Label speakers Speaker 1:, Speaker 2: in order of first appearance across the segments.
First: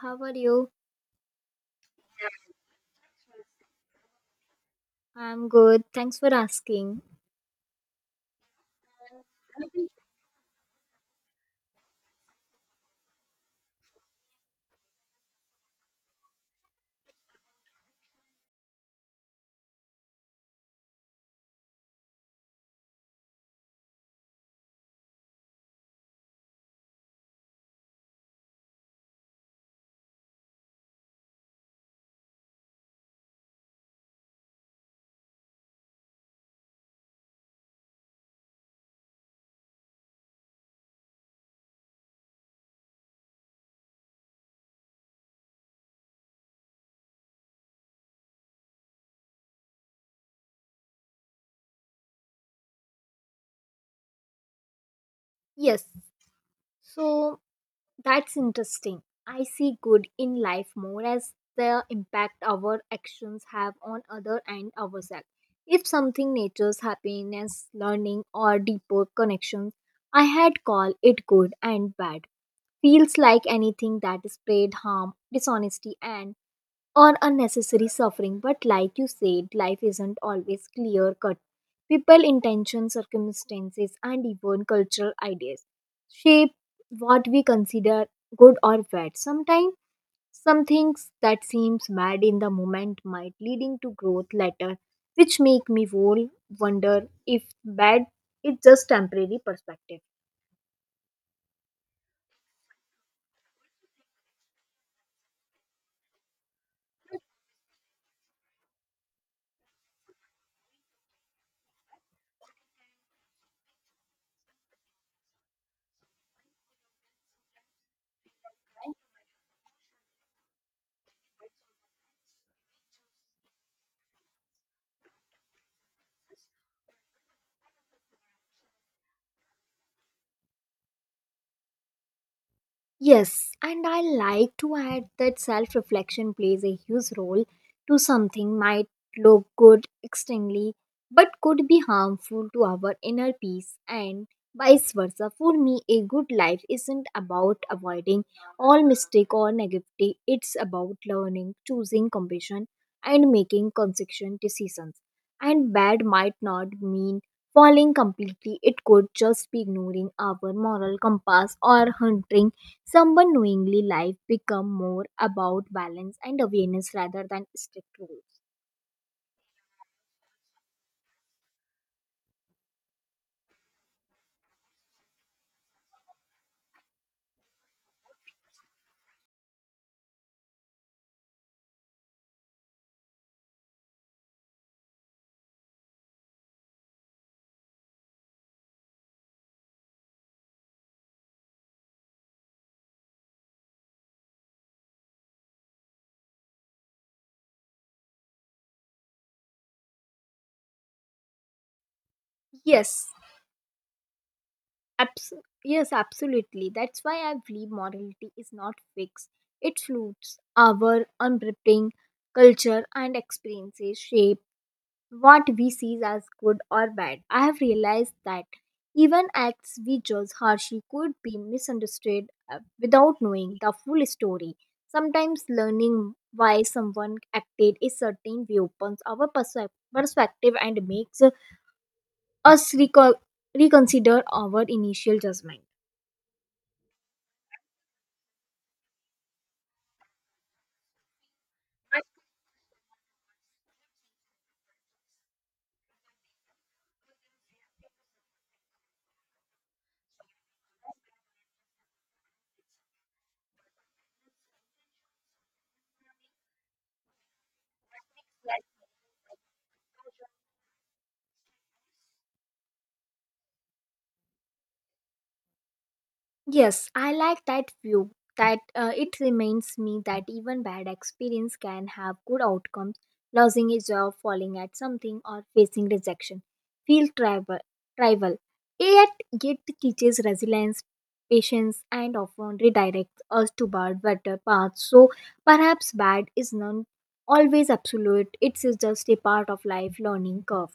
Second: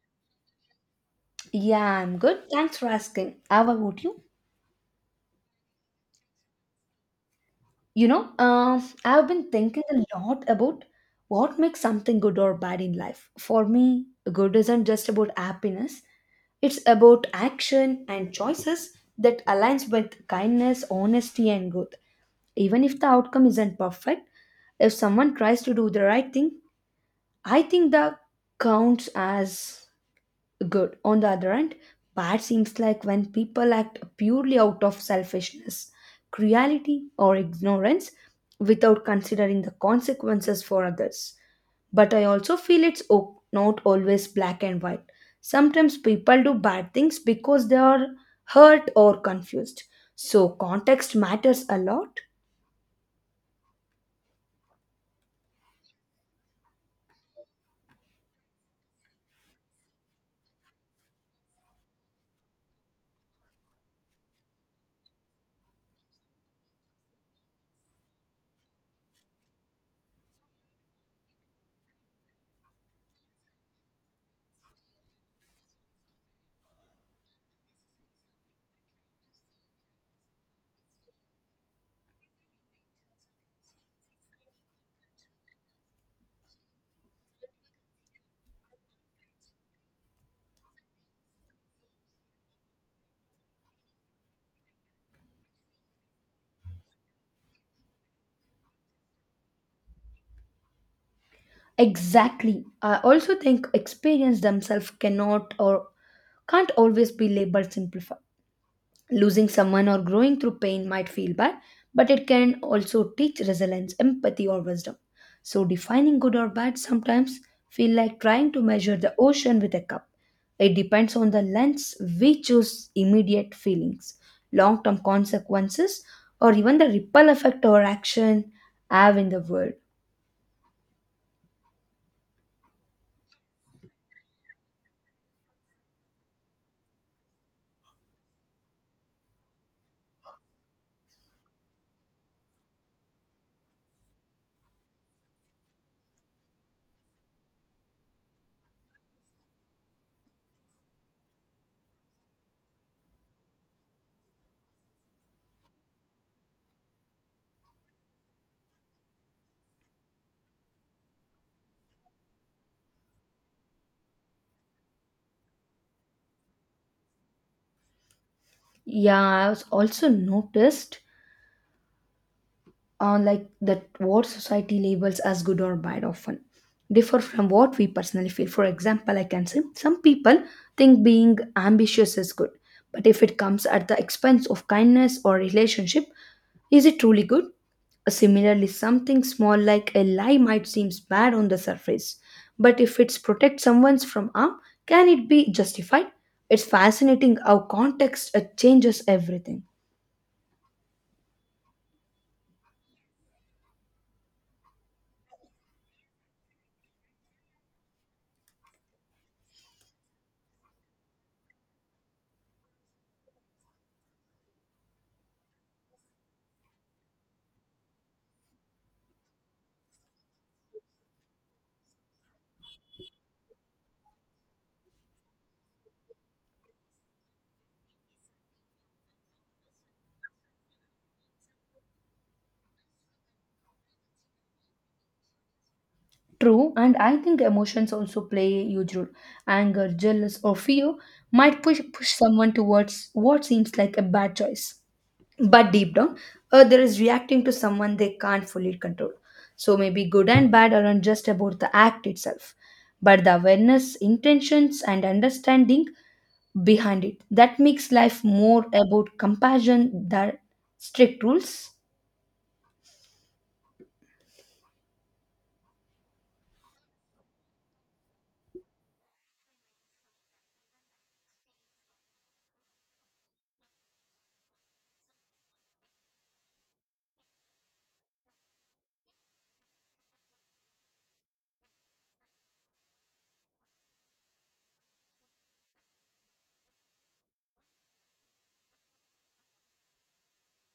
Speaker 1: How are you?
Speaker 2: Yeah, I'm good. Thanks for asking. How about you?
Speaker 1: I'm good. Thanks for asking.
Speaker 2: I've been thinking a lot about what makes something good or bad in life. For me, good isn't just about happiness. It's about action and choices that aligns with kindness, honesty, and growth. Even if the outcome isn't perfect, if someone tries to do the right thing, I think that counts as good. On the other hand, bad seems like when people act purely out of selfishness, cruelty, or ignorance without considering the consequences for others. But I also feel not always black and white. Sometimes people do bad things because they are hurt or confused. So, context matters a lot.
Speaker 1: Yes. So that's interesting. I see good in life more as the impact our actions have on other and ourselves. If something nature's happiness, learning or deeper connections, I had call it good and bad. Feels like anything that spread harm, dishonesty and or unnecessary suffering. But like you said, life isn't always clear cut. People, intentions, circumstances, and even cultural ideas shape what we consider good or bad. Sometimes some things that seems bad in the moment might leading to growth later, which make me whole wonder if bad is just temporary perspective.
Speaker 2: Exactly. I also think experience themselves cannot or can't always be labeled simplified losing someone or growing through pain might feel bad, but it can also teach resilience, empathy, or wisdom. So, defining good or bad sometimes feel like trying to measure the ocean with a cup. It depends on the lens we choose immediate feelings, long term consequences, or even the ripple effect our action have in the world.
Speaker 1: Yes, and I like to add that self reflection plays a huge role to something might look good externally but could be harmful to our inner peace and vice versa. For me, a good life isn't about avoiding all mistake or negativity. It's about learning, choosing compassion and making consistent decisions. And bad might not mean falling completely. It could just be ignoring our moral compass or hunting some knowingly life become more about balance and awareness rather than strict rules.
Speaker 2: Yeah, I was also noticed like that what society labels as good or bad often differ from what we personally feel, for example, I can say some people think being ambitious is good, but if it comes at the expense of kindness or relationship, is it truly good? Similarly, something small like a lie might seem bad on the surface, but if it protects someone from harm, can it be justified? It's fascinating how context changes everything.
Speaker 1: Yes, abs- yes, absolutely. That's why I believe morality is not fixed. It floats our unwrapping culture and experiences shape what we see as good or bad. I have realized that even acts we judge harshly could be misunderstood without knowing the full story. Sometimes learning why someone acted a certain way opens our perspective and makes us reconsider our initial judgment.
Speaker 2: True, and I think emotions also play a huge role. Anger, jealous, or fear might push someone towards what seems like a bad choice. But deep down, other is reacting to someone they can't fully control. So maybe good and bad aren't just about the act itself, but the awareness, intentions, and understanding behind it. That makes life more about compassion than strict rules.
Speaker 1: Yes, I like that view that it reminds me that even bad experience can have good outcomes. Losing a job, falling at something, or facing rejection feel tribal. Yet, it teaches resilience, patience, and often redirects us toward better paths. So, perhaps bad is not always absolute. It is just a part of life learning curve.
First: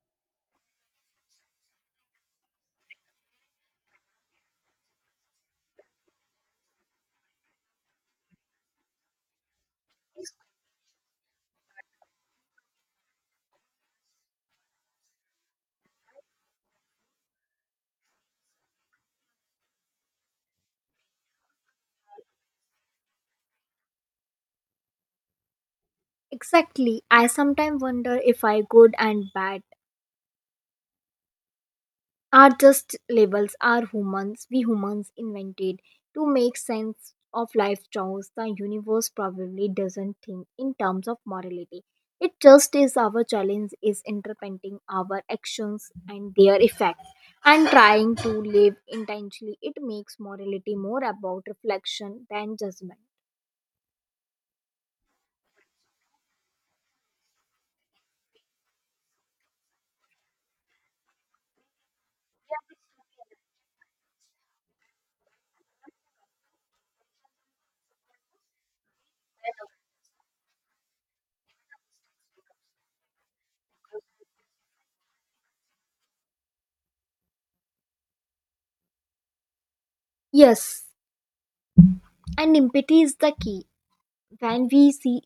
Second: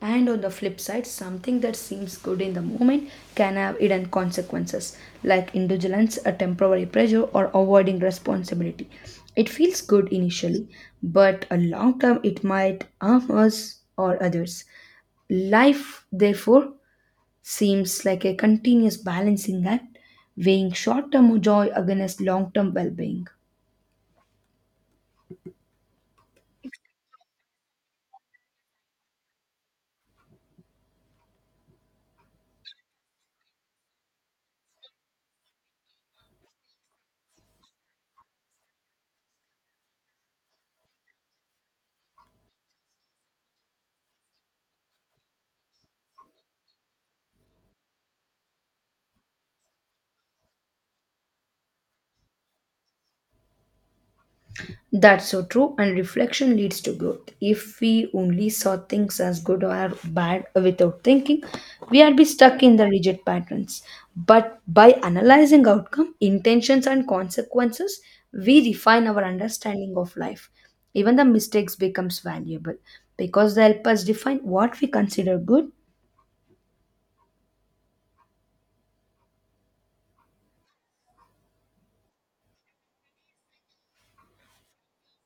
Speaker 2: And on the flip side, something that seems good in the moment can have hidden consequences, like indulgence, a temporary pressure, or avoiding responsibility. It feels good initially, but a long term it might harm us or others. Life, therefore, seems like a continuous balancing act, weighing short term joy against long term well being.
Speaker 1: Exactly. I sometimes wonder if I good and bad are just labels are humans we humans invented to make sense of life choice. The universe probably doesn't think in terms of morality, it just is. Our challenge is interpreting our actions and their effects and trying to live intentionally. It makes morality more about reflection than judgment.
Speaker 2: That's so true, and reflection leads to growth. If we only saw things as good or bad without thinking, we'd be stuck in the rigid patterns. But by analyzing outcome, intentions, and consequences, we refine our understanding of life. Even the mistakes becomes valuable because they help us define what we consider good.
Speaker 1: Yes, and empathy is the key. When we see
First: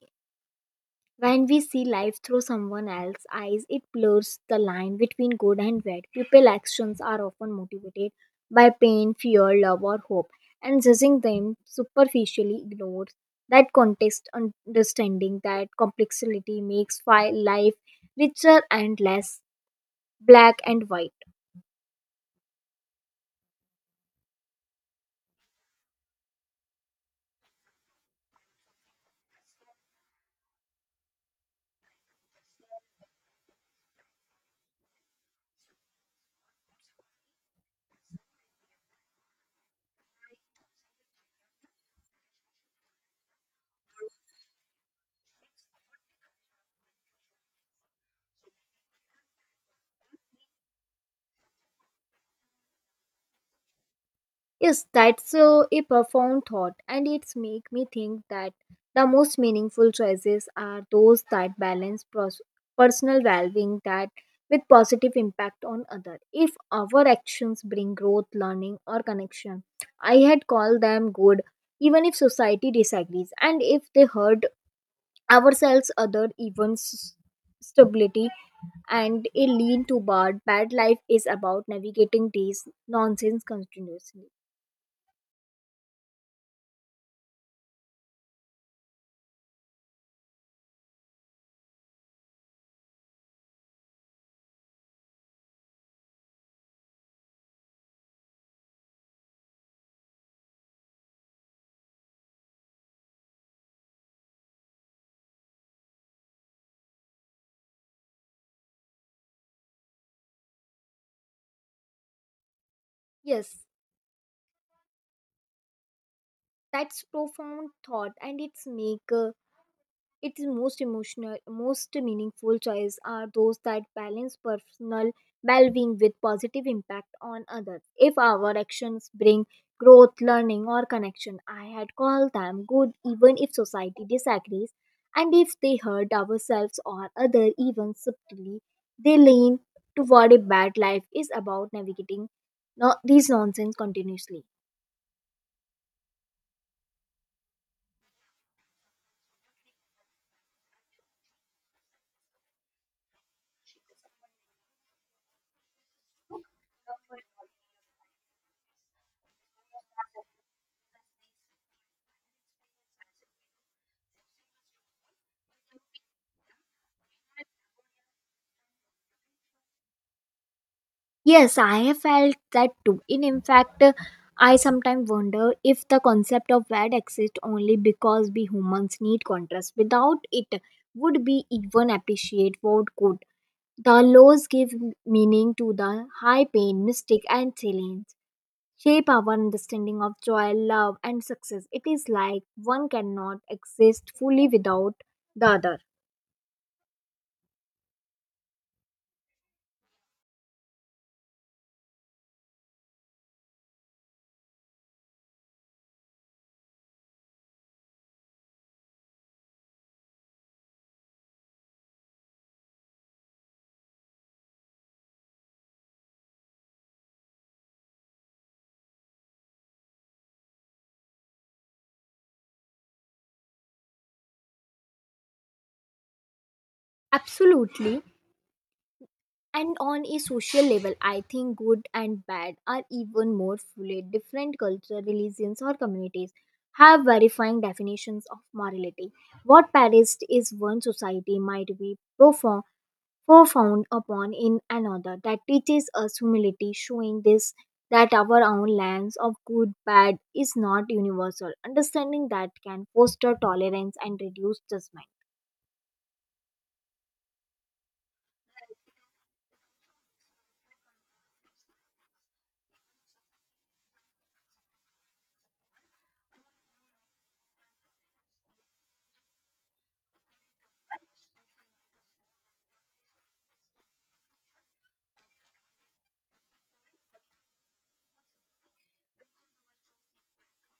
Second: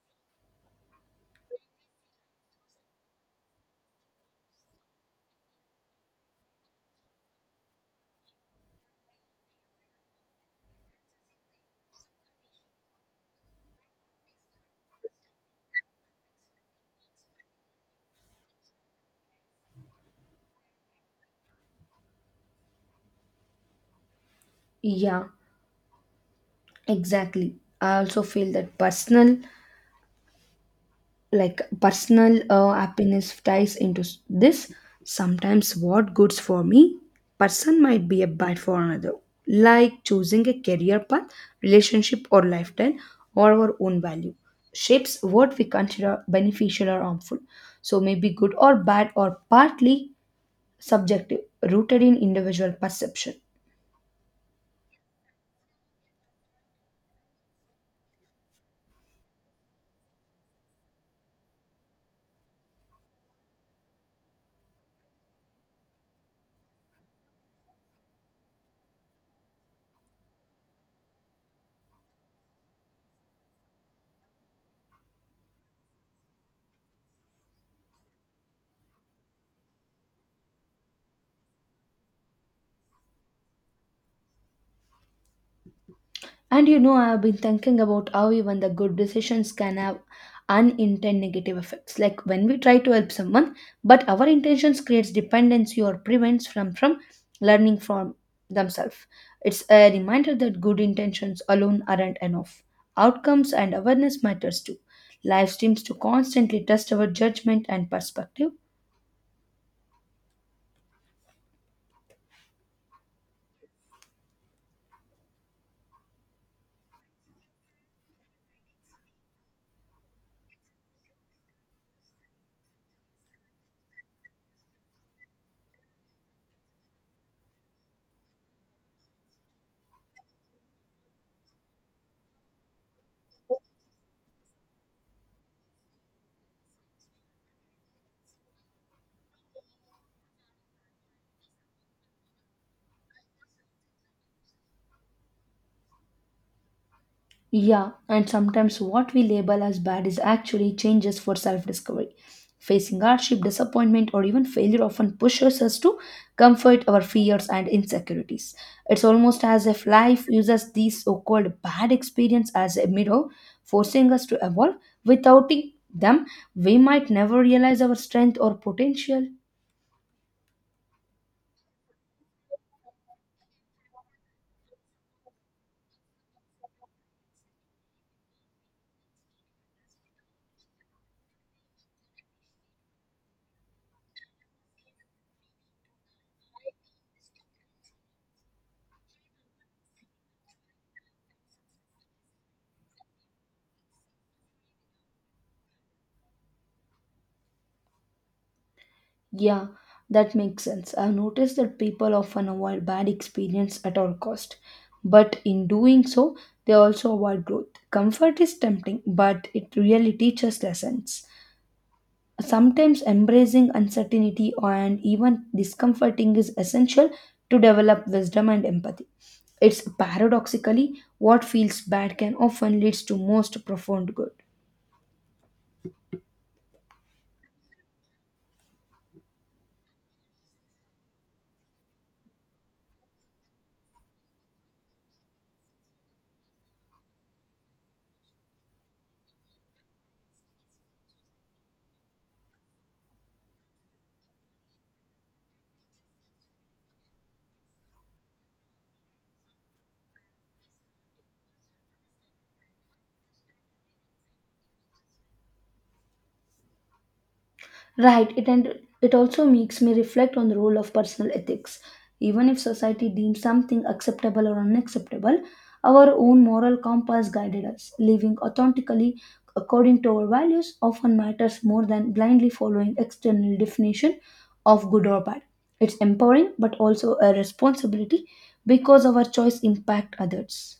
Speaker 1: When we see life through someone else's eyes, it blurs the line between good and bad. People's actions are often motivated by pain, fear, love, or hope, and judging them superficially ignores that context. Understanding that complexity makes life richer and less black and white.
Speaker 2: Yeah, exactly. I also feel that personal happiness ties into this sometimes what goods for me person might be a bad for another, like choosing a career path, relationship or lifestyle, or our own value shapes what we consider beneficial or harmful. So maybe good or bad or partly subjective, rooted in individual perception.
Speaker 1: Yes, that's a profound thought, and it's make me think that the most meaningful choices are those that balance personal valuing that with positive impact on other. If our actions bring growth, learning, or connection, I had called them good, even if society disagrees, and if they hurt ourselves, other, even stability, and a lean to bad, bad life is about navigating these nonsense continuously.
Speaker 2: And you know, I've been thinking about how even the good decisions can have unintended negative effects. Like when we try to help someone, but our intentions creates dependency or prevents from learning from themselves. It's a reminder that good intentions alone aren't enough. Outcomes and awareness matters too. Life seems to constantly test our judgment and perspective.
Speaker 1: Yes. That's profound thought, and its make its most meaningful choice are those that balance personal well-being with positive impact on others. If our actions bring growth, learning, or connection, I had called them good, even if society disagrees, and if they hurt ourselves or other even subtly, they lean toward a bad life is about navigating, no, these nonsense continuously.
Speaker 2: Yeah, and sometimes what we label as bad is actually changes for self discovery. Facing hardship, disappointment, or even failure often pushes us to comfort our fears and insecurities. It's almost as if life uses these so called bad experience as a mirror, forcing us to evolve. Without it- them, we might never realize our strength or potential.
Speaker 1: Yes, I have felt that too. And in fact, I sometimes wonder if the concept of bad exists only because we humans need contrast. Without it, would we even appreciate what good? The laws give meaning to the high pain, mistake, and silence, shape our understanding of joy, love, and success. It is like one cannot exist fully without the other.
Speaker 2: Yeah, that makes sense. I've noticed that people often avoid bad experience at all cost, but in doing so, they also avoid growth. Comfort is tempting, but it really teaches lessons. Sometimes embracing uncertainty and even discomforting is essential to develop wisdom and empathy. It's paradoxically what feels bad can often leads to most profound good.
Speaker 1: Absolutely. And on a social level, I think good and bad are even more fluid. Different cultures, religions, or communities have verifying definitions of morality. What perished is one society might be profound upon in another. That teaches us humility, showing this that our own lens of good bad is not universal. Understanding that can foster tolerance and reduce judgment.
Speaker 2: Right, it also makes me reflect on the role of personal ethics. Even if society deems something acceptable or unacceptable, our own moral compass guided us. Living authentically according to our values often matters more than blindly following external definition of good or bad. It's empowering but also a responsibility because our choice impact others.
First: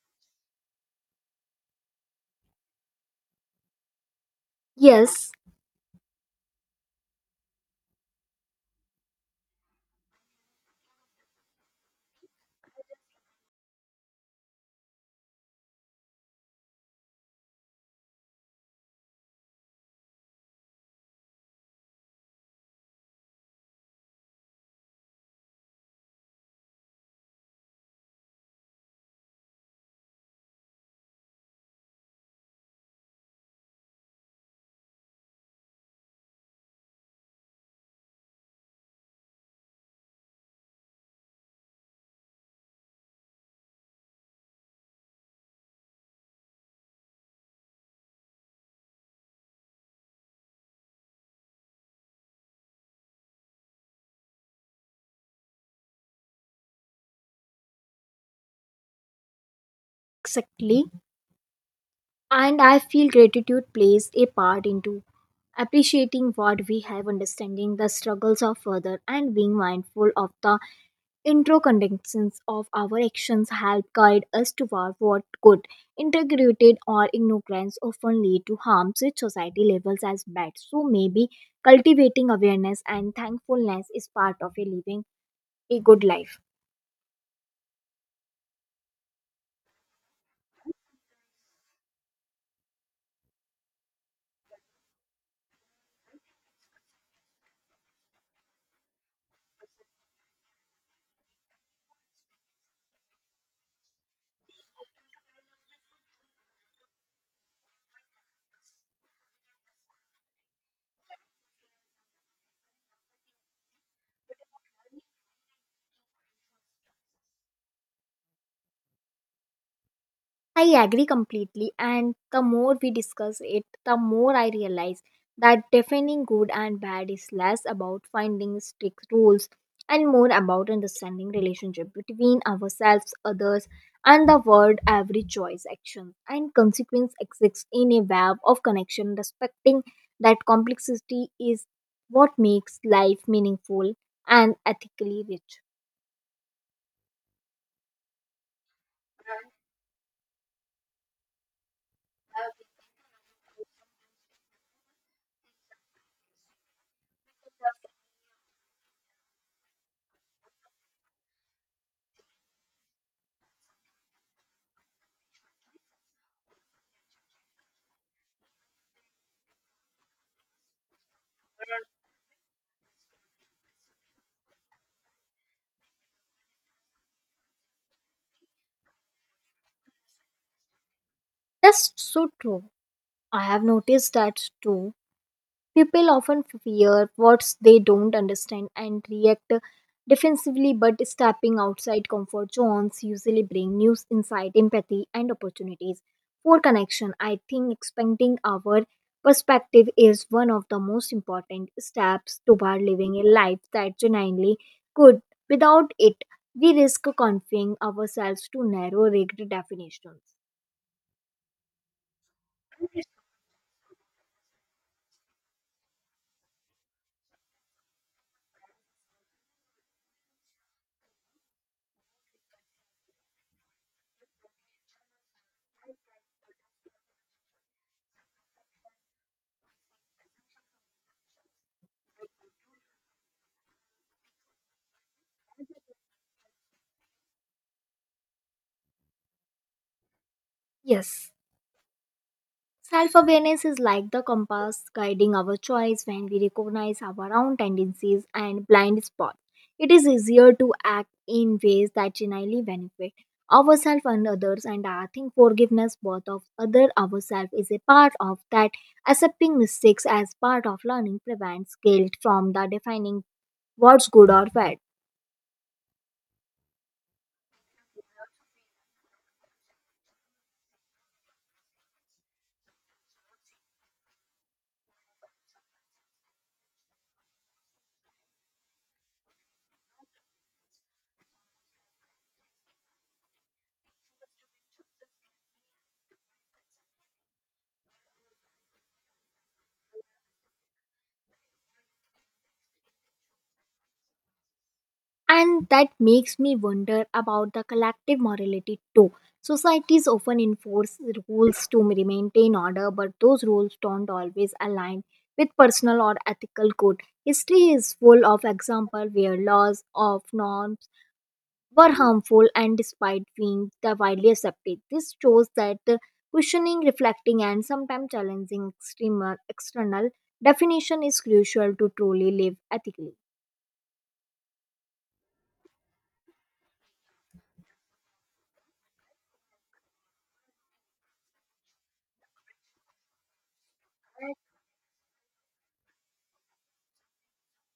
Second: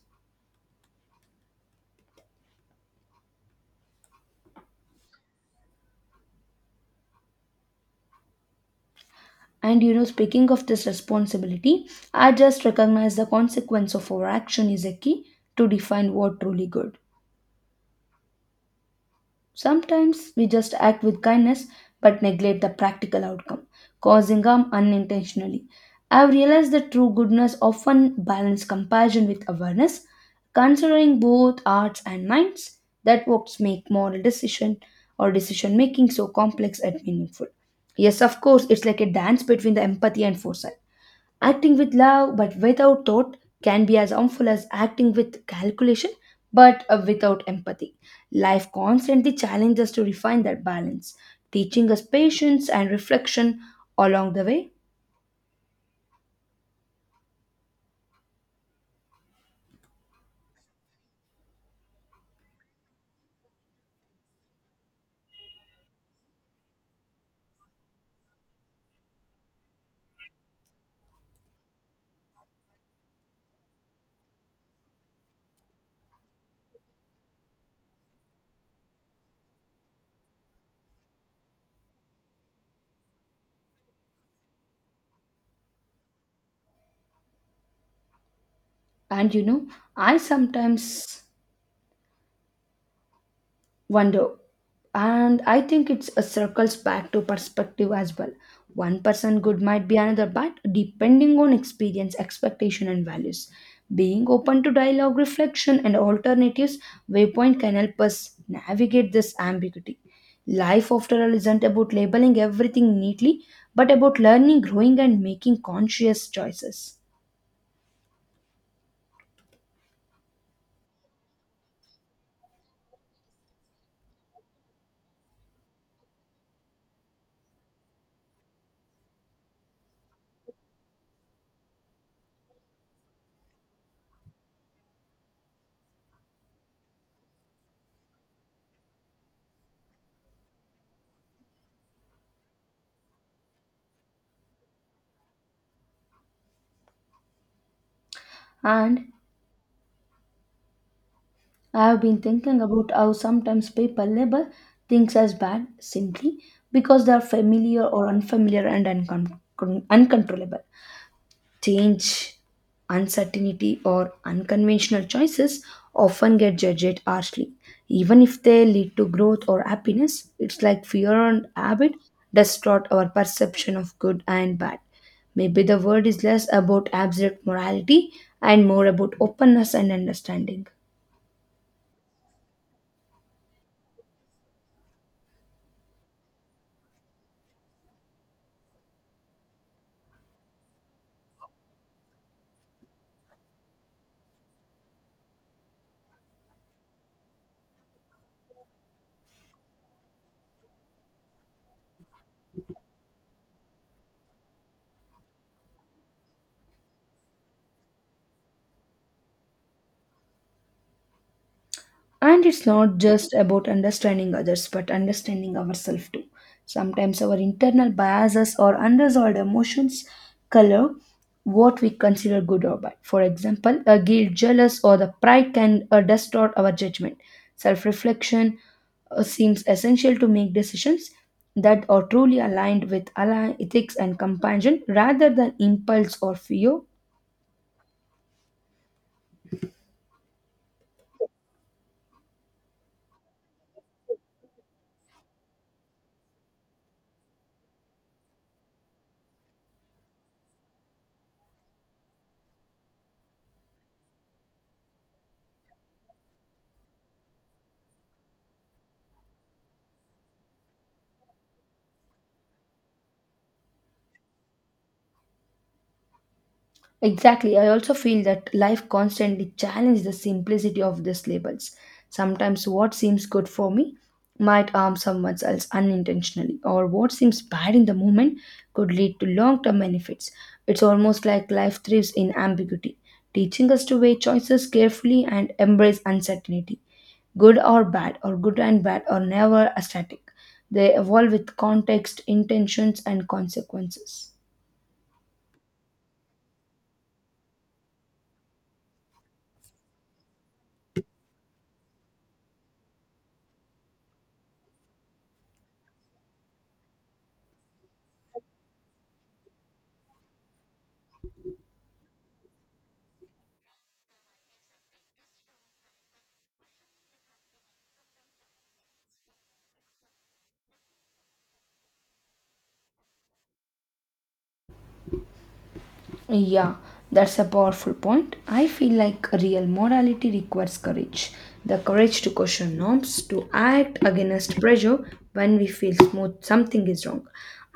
Speaker 1: Yes,
Speaker 2: And you know, speaking of this responsibility, I just recognize the consequence of our action is a key to define what truly good. Sometimes we just act with kindness but neglect the practical outcome, causing harm unintentionally. I've realized that true goodness often balances compassion with awareness, considering both hearts and minds. That works make moral decision or decision making so complex and meaningful. Yes, of course, it's like a dance between the empathy and foresight. Acting with love but without thought can be as harmful as acting with calculation but without empathy. Life constantly challenges us to refine that balance, teaching us patience and reflection along the way.
Speaker 1: exactly, and I feel gratitude plays a part into appreciating what we have, understanding the struggles of others, and being mindful of the interconnections of our actions help guide us toward what good. Integrity or ignorance often lead to harms which society labels as bad. So maybe cultivating awareness and thankfulness is part of a living a good life.
Speaker 2: And you know, I sometimes wonder, and I think it's a circles back to perspective as well. One person good might be another bad depending on experience, expectation and values. Being open to dialogue, reflection and alternatives waypoint can help us navigate this ambiguity. Life, after all, isn't about labeling everything neatly, but about learning, growing and making conscious choices.
Speaker 1: I agree completely, and the more we discuss it, the more I realize that defining good and bad is less about finding strict rules and more about understanding relationship between ourselves, others, and the world. Every choice, action, and consequence exists in a web of connection. Respecting that complexity is what makes life meaningful and ethically rich.
Speaker 2: And I have been thinking about how sometimes people label things as bad simply because they are familiar or unfamiliar and uncontrollable. Change, uncertainty, or unconventional choices often get judged harshly. Even if they lead to growth or happiness, it's like fear and habit distort our perception of good and bad. Maybe the word is less about abstract morality and more about openness and understanding.
Speaker 1: That's so true. I have noticed that too. People often fear what they don't understand and react defensively, but stepping outside comfort zones usually bring new insight, empathy, and opportunities for connection. I think expanding our perspective is one of the most important steps toward living a life that genuinely good. Without it, we risk confining ourselves to narrow rigged definitions.
Speaker 2: And it's not just about understanding others, but understanding ourselves too. Sometimes our internal biases or unresolved emotions color what we consider good or bad. For example, a guilt, jealous, or the pride can distort our judgment. Self reflection seems essential to make decisions that are truly aligned with align ethics and compassion rather than impulse or fear.
Speaker 1: Yes. Self awareness is like the compass guiding our choice when we recognize our own tendencies and blind spots. It is easier to act in ways that genuinely benefit ourselves and others, and I think forgiveness both of other ourselves is a part of that. Accepting mistakes as part of learning prevents guilt from the defining what's good or bad.
Speaker 2: Exactly. I also feel that life constantly challenges the simplicity of these labels. Sometimes what seems good for me might harm someone else unintentionally, or what seems bad in the moment could lead to long term benefits. It's almost like life thrives in ambiguity, teaching us to weigh choices carefully and embrace uncertainty. Good or bad, or good and bad, are never static. They evolve with context, intentions, and consequences.
Speaker 1: And that makes me wonder about the collective morality too. Societies often enforce rules to maintain order, but those rules don't always align with personal or ethical code. History is full of examples where laws of norms were harmful and despite being the widely accepted. This shows that questioning, reflecting, and sometimes challenging external definition is crucial to truly live ethically.
Speaker 2: Yeah, that's a powerful point. I feel like real morality requires courage. The courage to question norms, to act against pressure when we feel smooth something is wrong,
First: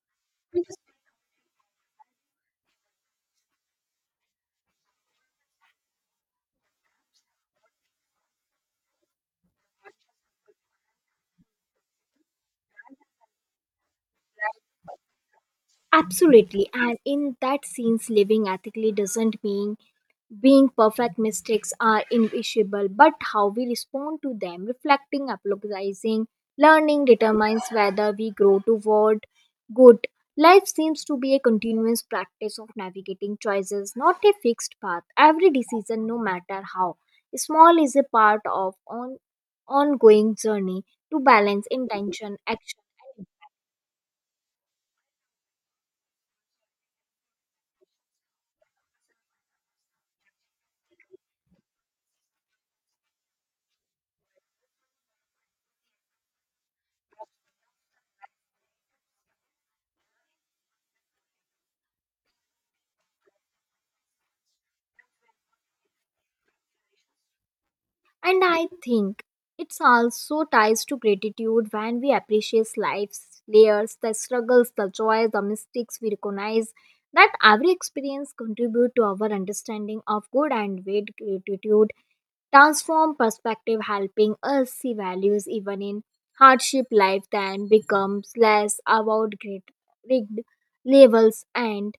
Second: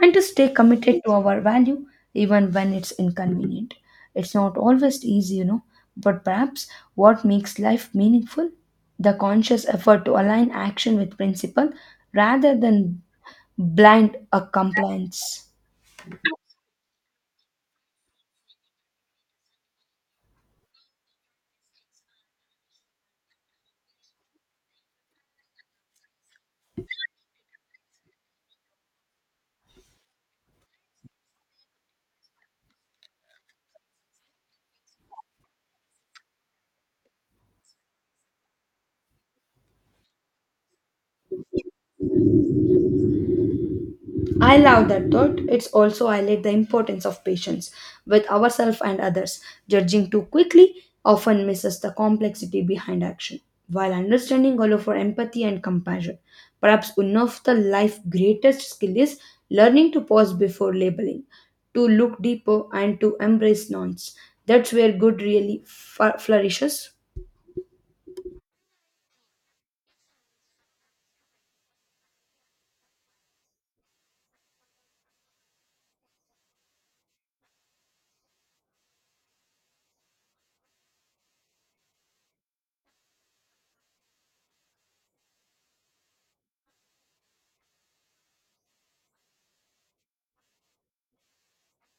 Speaker 2: and to stay committed to our value even when it's inconvenient. It's not always easy, you know, but perhaps what makes life meaningful? The conscious effort to align action with principle rather than blind a compliance.
Speaker 1: Absolutely. And in that sense, living ethically doesn't mean being perfect. Mistakes are invisible, but how we respond to them, reflecting, apologizing, learning determines whether we grow toward good. Life seems to be a continuous practice of navigating choices, not a fixed path. Every decision, no matter how small, is a part of an ongoing journey to balance intention, action, and.
Speaker 2: I love that thought. It's also highlight the importance of patience with ourselves and others. Judging too quickly often misses the complexity behind action, while understanding all of our empathy and compassion. Perhaps one of the life's greatest skill is learning to pause before labeling, to look deeper and to embrace nuance. That's where good really flourishes.
Speaker 1: And I think it's also ties to gratitude when we appreciate life's layers, the struggles, the joys, the mistakes we recognize that every experience contribute to our understanding of good and bad. Gratitude transform perspective, helping us see values even in hardship. Life then becomes less about great rigged labels and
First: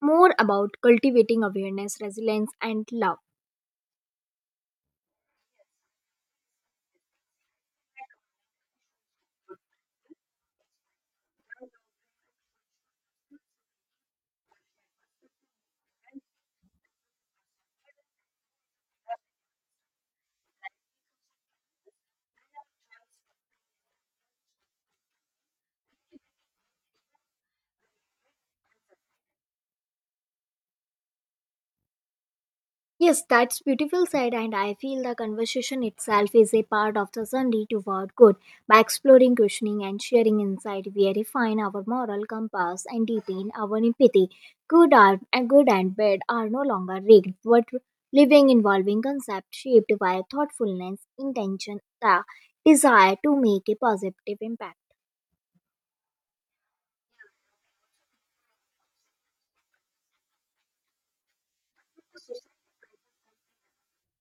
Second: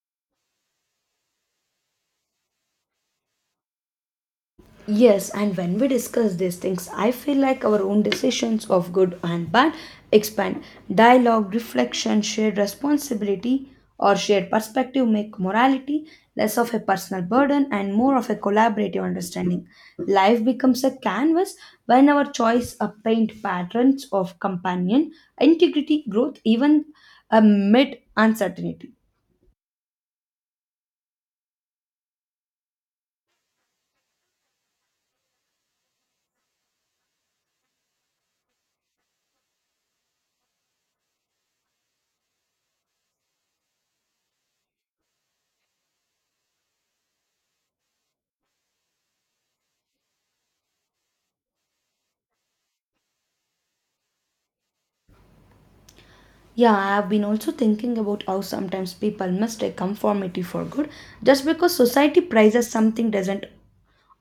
Speaker 1: more about cultivating awareness, resilience and love.
Speaker 2: Yes, and when we discuss these things, I feel like our own decisions of good and bad expand. Dialogue, reflection, shared responsibility, or shared perspective make morality less of a personal burden and more of a collaborative understanding. Life becomes a canvas when our choice paint patterns of companion, integrity, growth, even amid uncertainty.
Speaker 1: Yes, that's beautiful said, and I feel the conversation itself is a part of the Sunday toward good. By exploring, questioning, and sharing insight, we refine our moral compass and deepen our empathy. Good art and good and bad are no longer rigged, but living involving concepts shaped by thoughtfulness, intention, the desire to make a positive impact.
Speaker 2: Yeah, I've been also thinking about how sometimes people mistake conformity for good. Just because society prizes something doesn't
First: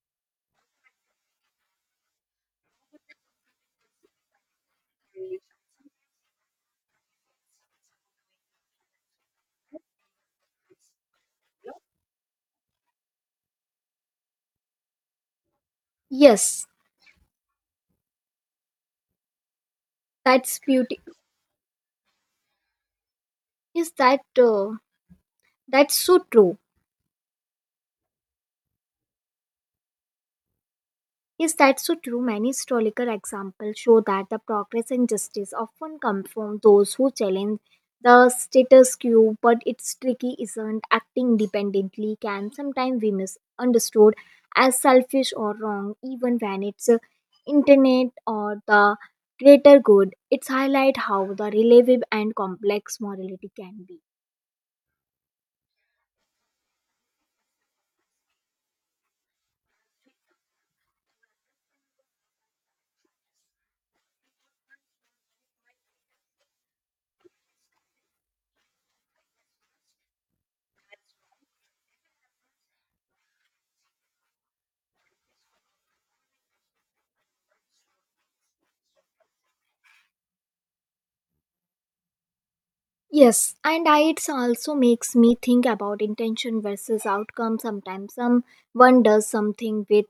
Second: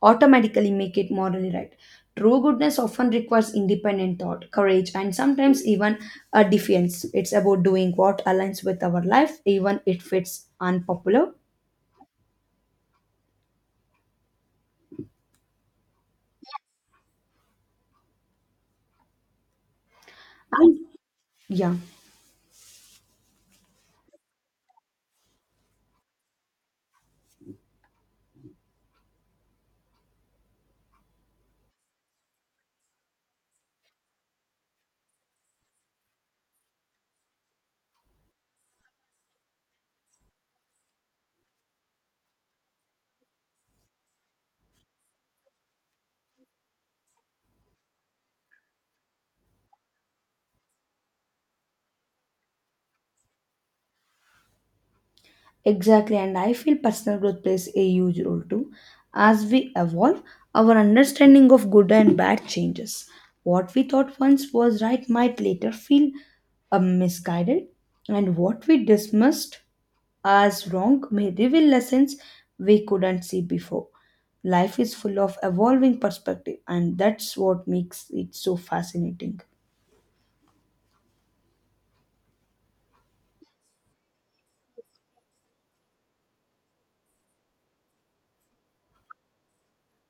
Speaker 2: automatically make it morally right. True goodness often requires independent thought, courage, and sometimes even a defiance. It's about doing what aligns with our life, even if it's unpopular.
Speaker 1: Yes, that's
Speaker 2: And
Speaker 1: beauty.
Speaker 2: yeah.
Speaker 1: Is that That's so true? Yes, that's so true. Many historical examples show that the progress and justice often come from those who challenge the status quo, but it's tricky, isn't acting independently can sometimes be misunderstood as selfish or wrong, even when it's internet or the greater good. It's highlight how the relative and complex morality can be.
Speaker 2: Exactly, and I feel personal growth plays a huge role too. As we evolve, our understanding of good and bad changes. What we thought once was right might later feel misguided, and what we dismissed as wrong may reveal lessons we couldn't see before. Life is full of evolving perspective, and that's what makes it so fascinating.
Speaker 1: Yes, and it's also makes me think about intention versus outcome. Sometimes someone does something with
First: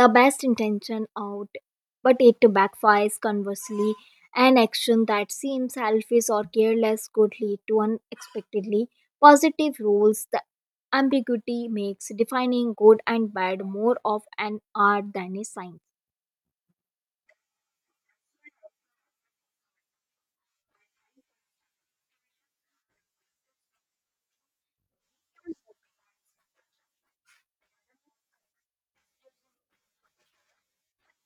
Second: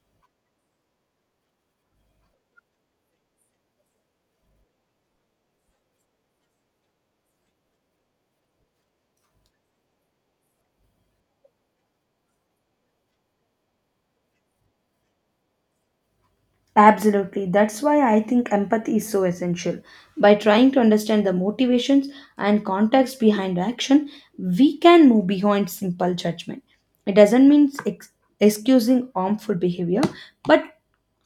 Speaker 1: the best intention out, but it backfires conversely. An action that seems selfish or careless could lead to unexpectedly positive rules. The ambiguity makes defining good and bad more of an art than a science.
Speaker 2: Absolutely. That's why I think empathy is so essential. By trying to understand the motivations and context behind action, we can move beyond simple judgment. It doesn't mean excusing harmful behavior, but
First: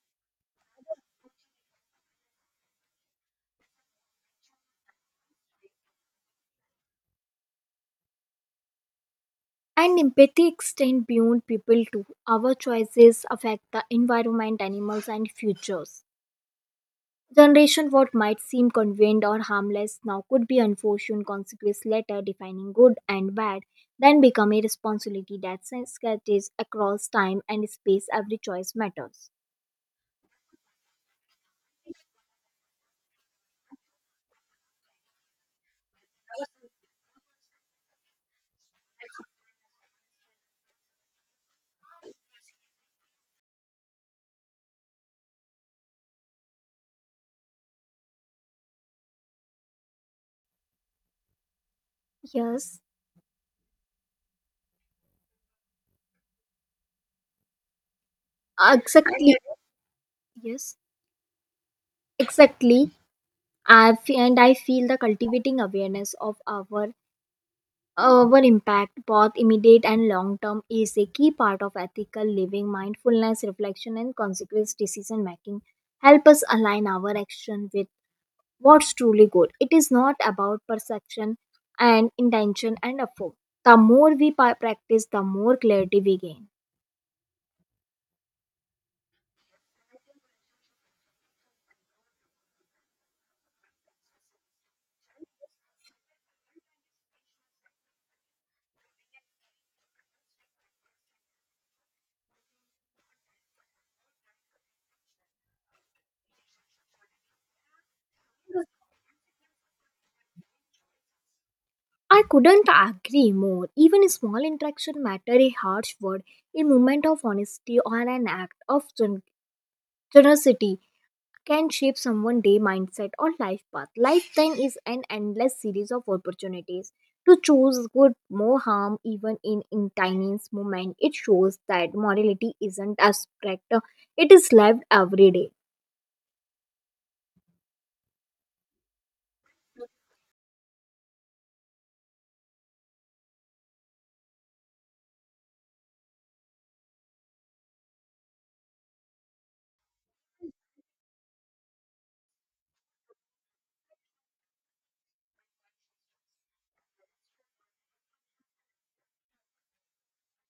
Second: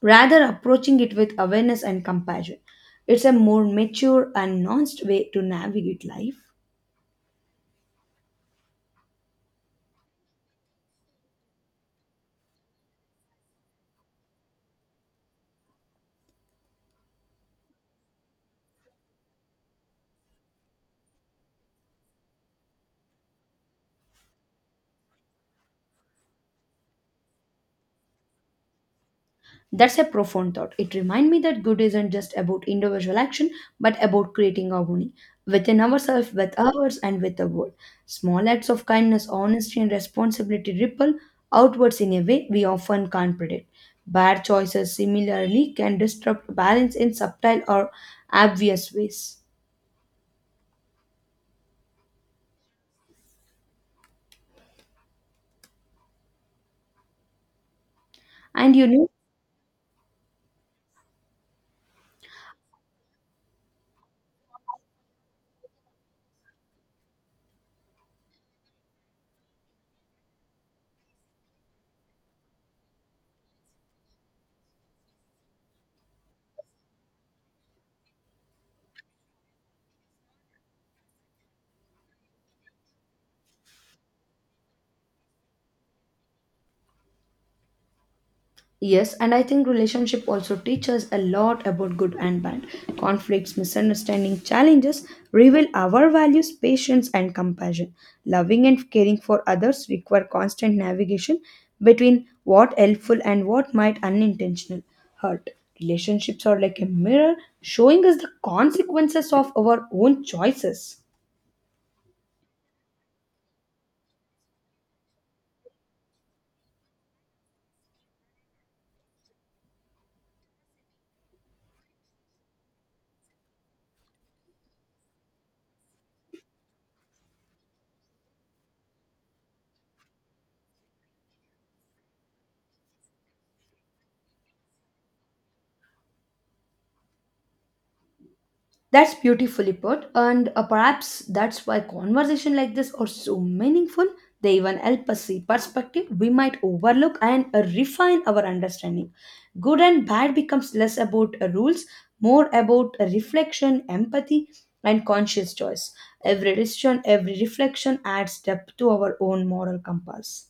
Speaker 2: rather approaching it with awareness and compassion. It's a more mature and nuanced way to navigate life.
Speaker 1: And empathy extends beyond people too. Our choices affect the environment, animals, and futures generation. What might seem convenient or harmless now could be unfortunate consequence later. Defining good and bad then become a responsibility that scatters across time and space. Every choice matters.
Speaker 2: That's a profound thought. It reminds me that good isn't just about individual action, but about creating harmony within ourselves, with others, and with the world. Small acts of kindness, honesty, and responsibility ripple outwards in a way we often can't predict. Bad choices similarly can disrupt balance in subtle or obvious ways.
Speaker 1: Yes,
Speaker 2: And you know,
Speaker 1: exactly. Yes, exactly. And I feel the cultivating awareness of our impact, both immediate and long term, is a key part of ethical living. Mindfulness, reflection and consequence decision making help us align our action with what's truly good. It is not about perception and intention and effort. The more we practice, the more clarity we gain.
Speaker 2: yes, and I think relationship also teaches a lot about good and bad. Conflicts, misunderstanding, challenges reveal our values, patience, and compassion. Loving and caring for others require constant navigation between what helpful and what might unintentional hurt. Relationships are like a mirror showing us the consequences of our own choices.
Speaker 1: I couldn't agree more. Even a small interaction matter, a harsh word, a moment of honesty, or an act of generosity can shape someone's day mindset or life path. Life then is an endless series of opportunities to choose good, more harm, even in tiniest moment. It shows that morality isn't abstract. It is lived every day.
Speaker 2: That's beautifully put, and perhaps that's why conversation like this are so meaningful. They even help us see perspective we might overlook and refine our understanding. Good and bad becomes less about rules, more about reflection, empathy, and conscious choice. Every decision, every reflection adds depth to our own moral compass.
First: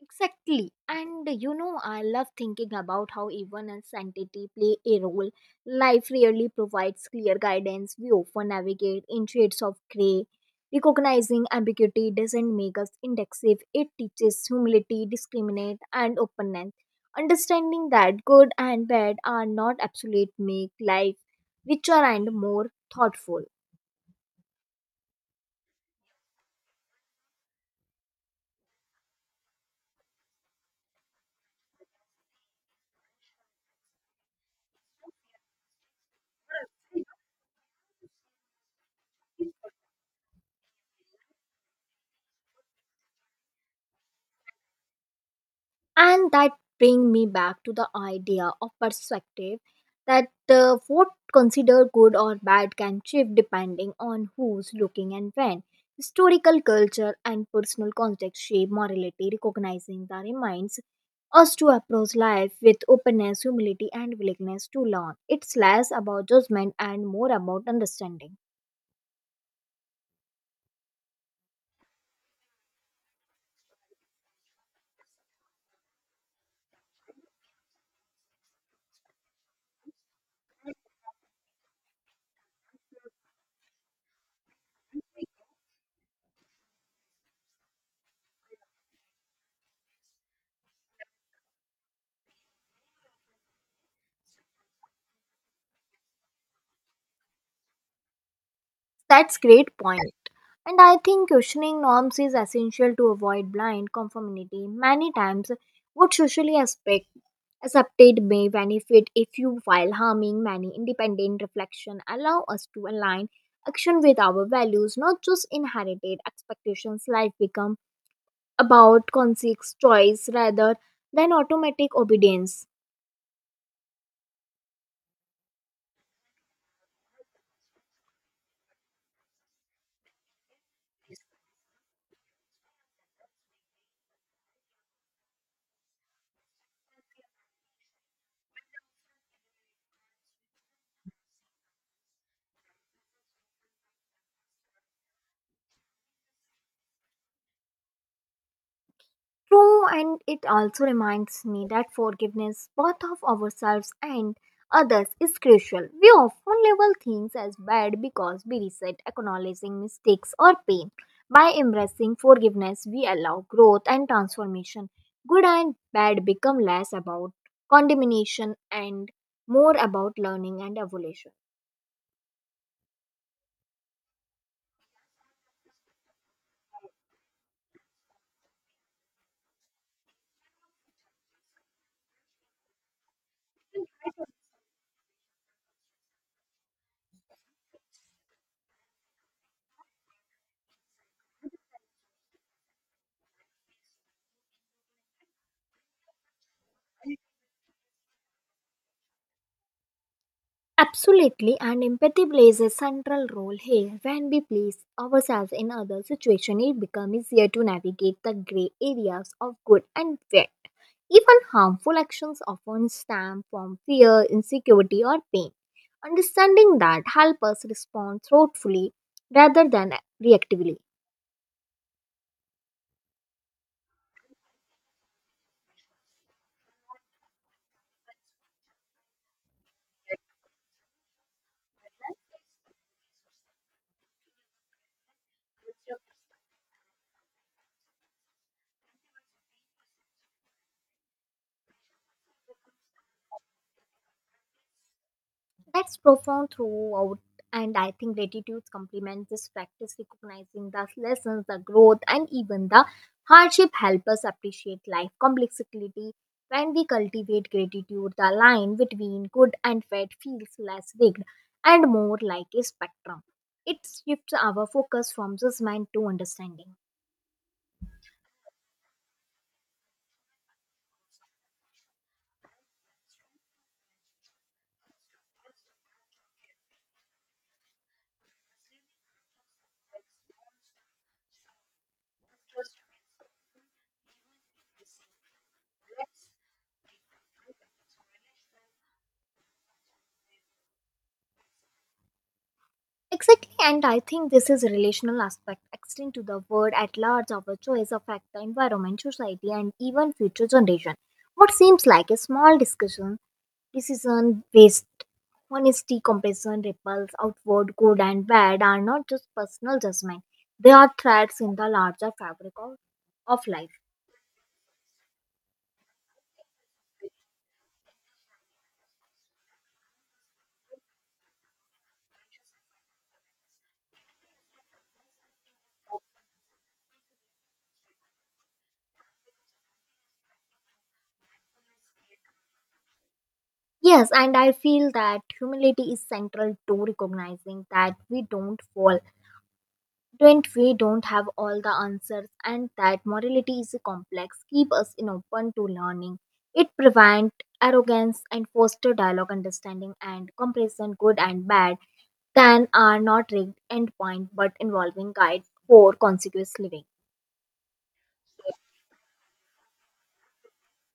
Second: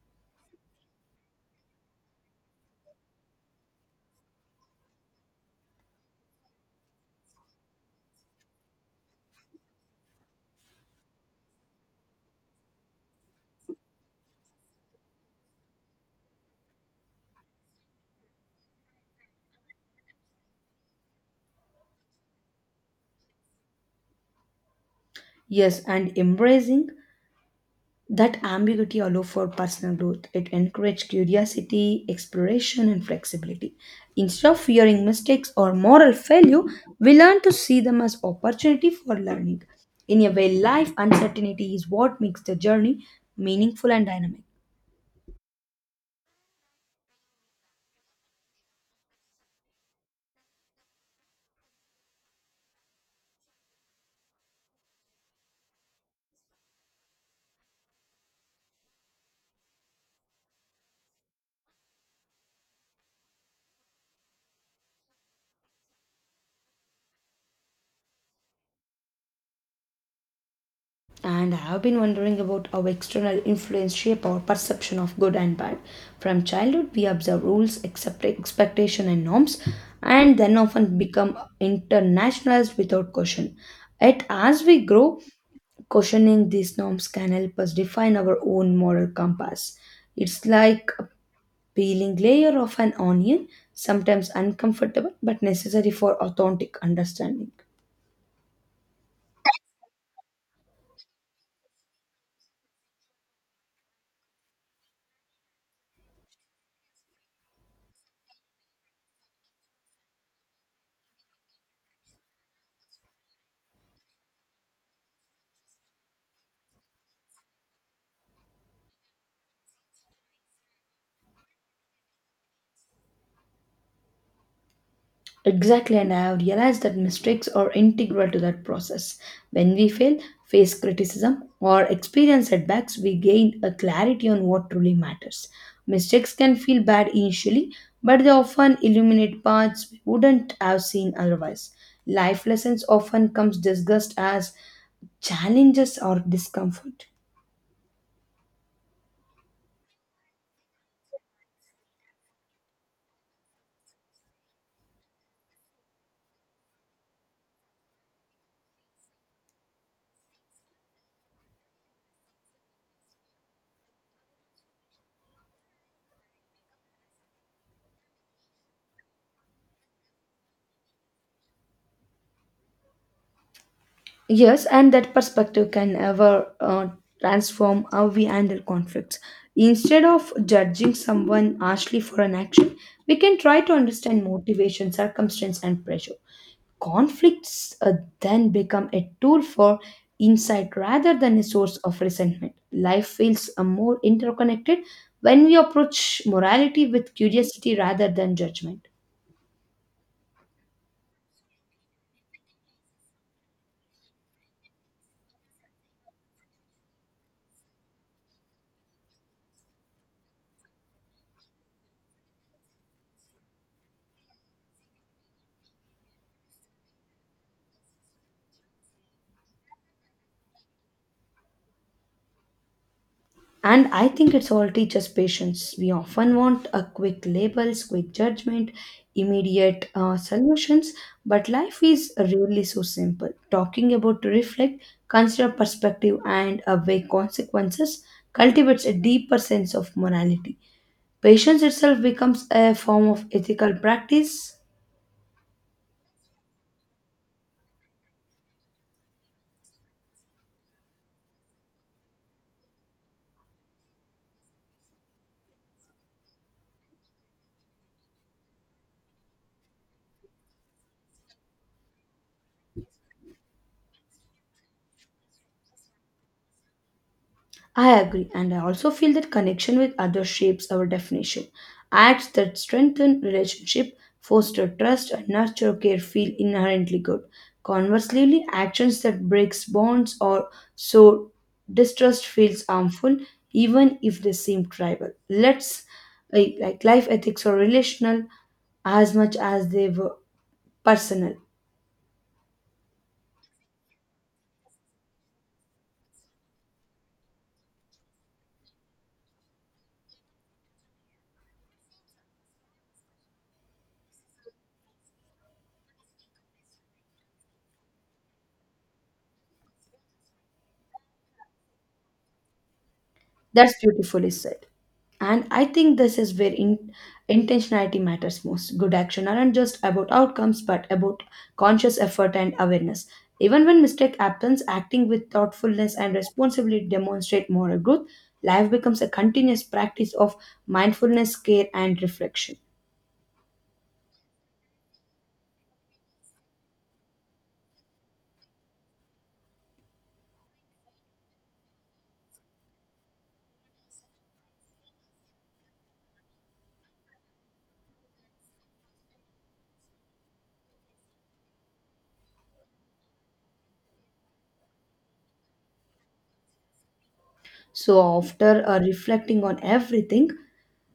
Speaker 1: Exactly. And you know, I love thinking about how even as entity play a role, life rarely provides clear guidance. We often navigate in shades of grey. Recognizing ambiguity doesn't make us indexive, it teaches humility, discriminate, and openness. Understanding that good and bad are not absolute make life richer and more thoughtful.
Speaker 2: Yes, and embracing that ambiguity allowed for personal growth. It encouraged curiosity, exploration, and flexibility. Instead of fearing mistakes or moral failure, we learn to see them as opportunity for learning. In a way, life uncertainty is what makes the journey meaningful and dynamic.
Speaker 1: And that bring me back to the idea of perspective, that what considered good or bad can shift depending on who's looking and when. Historical culture and personal context shape morality. Recognizing that reminds us to approach life with openness, humility and willingness to learn. It's less about judgment and more about understanding.
Speaker 2: And I have been wondering about how external influence shape our perception of good and bad. From childhood, we observe rules, accept expectation and norms, and then often become internationalized without caution. Yet, as we grow, questioning these norms can help us define our own moral compass. It's like a peeling layer of an onion, sometimes uncomfortable but necessary for authentic understanding.
Speaker 1: That's great point. And I think questioning norms is essential to avoid blind conformity. Many times, what socially aspect accepted may benefit if you while harming many. Independent reflection allow us to align action with our values, not just inherited expectations. Life become about conscious choice rather than automatic obedience.
Speaker 2: Exactly, and I have realized that mistakes are integral to that process. When we fail, face criticism, or experience setbacks, we gain a clarity on what truly matters. Mistakes can feel bad initially, but they often illuminate paths we wouldn't have seen otherwise. Life lessons often comes discussed as challenges or discomfort.
Speaker 1: True, and it also reminds me that forgiveness, both of ourselves and others, is crucial. We often label things as bad because we resent acknowledging mistakes or pain. By embracing forgiveness, we allow growth and transformation. Good and bad become less about condemnation and more about learning and evolution.
Speaker 2: Yes, and that perspective can ever transform how we handle conflicts. Instead of judging someone harshly for an action, we can try to understand motivation, circumstance, and pressure. Conflicts then become a tool for insight rather than a source of resentment. Life feels more interconnected when we approach morality with curiosity rather than judgment.
Speaker 1: Absolutely, and empathy plays a central role here. When we place ourselves in other situations, it becomes easier to navigate the gray areas of good and bad. Even harmful actions often stem from fear, insecurity, or pain. Understanding that helps us respond thoughtfully rather than reactively.
Speaker 2: And I think it's all teaches patience. We often want a quick labels, quick judgment, immediate solutions, but life is really so simple. Talking about to reflect, consider perspective, and weigh consequences cultivates a deeper sense of morality. Patience itself becomes a form of ethical practice.
Speaker 1: That's profound throughout, and I think gratitude complements this practice, recognizing the lessons, the growth, and even the hardship help us appreciate life complexity. When we cultivate gratitude, the line between good and bad feels less rigged and more like a spectrum. It shifts our focus from judgment to understanding.
Speaker 2: I agree, and I also feel that connection with others shapes our definition. Acts that strengthen relationship, foster trust, and nurture care feel inherently good. Conversely, actions that breaks bonds or sow distrust feels harmful, even if they seem tribal. Let's like life ethics are relational as much as they were personal.
Speaker 1: Exactly, and I think this is a relational aspect extend to the world at large. Our choice affect the environment, society, and even future generation. What seems like a small decision based honesty, comparison, ripples, outward. Good and bad are not just personal judgment. They are threads in the larger fabric of life.
Speaker 2: That's beautifully said. And I think this is where intentionality matters most. Good action aren't just about outcomes, but about conscious effort and awareness. Even when mistake happens, acting with thoughtfulness and responsibility demonstrate moral growth. Life becomes a continuous practice of mindfulness, care, and reflection.
Speaker 1: Yes, and I feel that humility is central to recognizing that we don't have all the answers, and that morality is complex. Keep us in open to learning, it prevent arrogance and foster dialogue, understanding and comparison. Good and bad can are not rigged endpoint, but involving guide for consequence living.
Speaker 2: So after reflecting on everything,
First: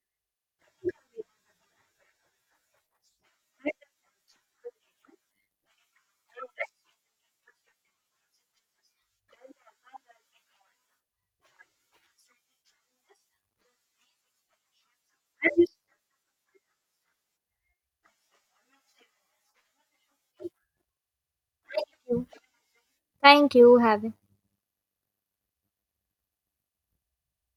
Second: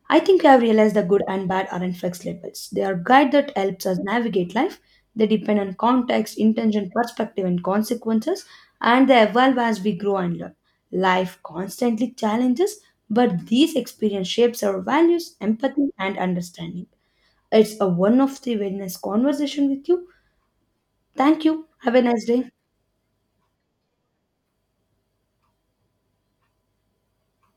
Speaker 2: I think we have realized that good and bad aren't fixed labels. They are guide that helps us navigate life. They depend on context, intention, perspective, and consequences, and they evolve as we grow and learn. Life constantly challenges, but these experience shapes our values, empathy, and understanding. It's a one of the wellness conversation with you. Thank you.
Speaker 1: thank
Speaker 2: Have a nice
Speaker 1: you
Speaker 2: day.
Speaker 1: thank you have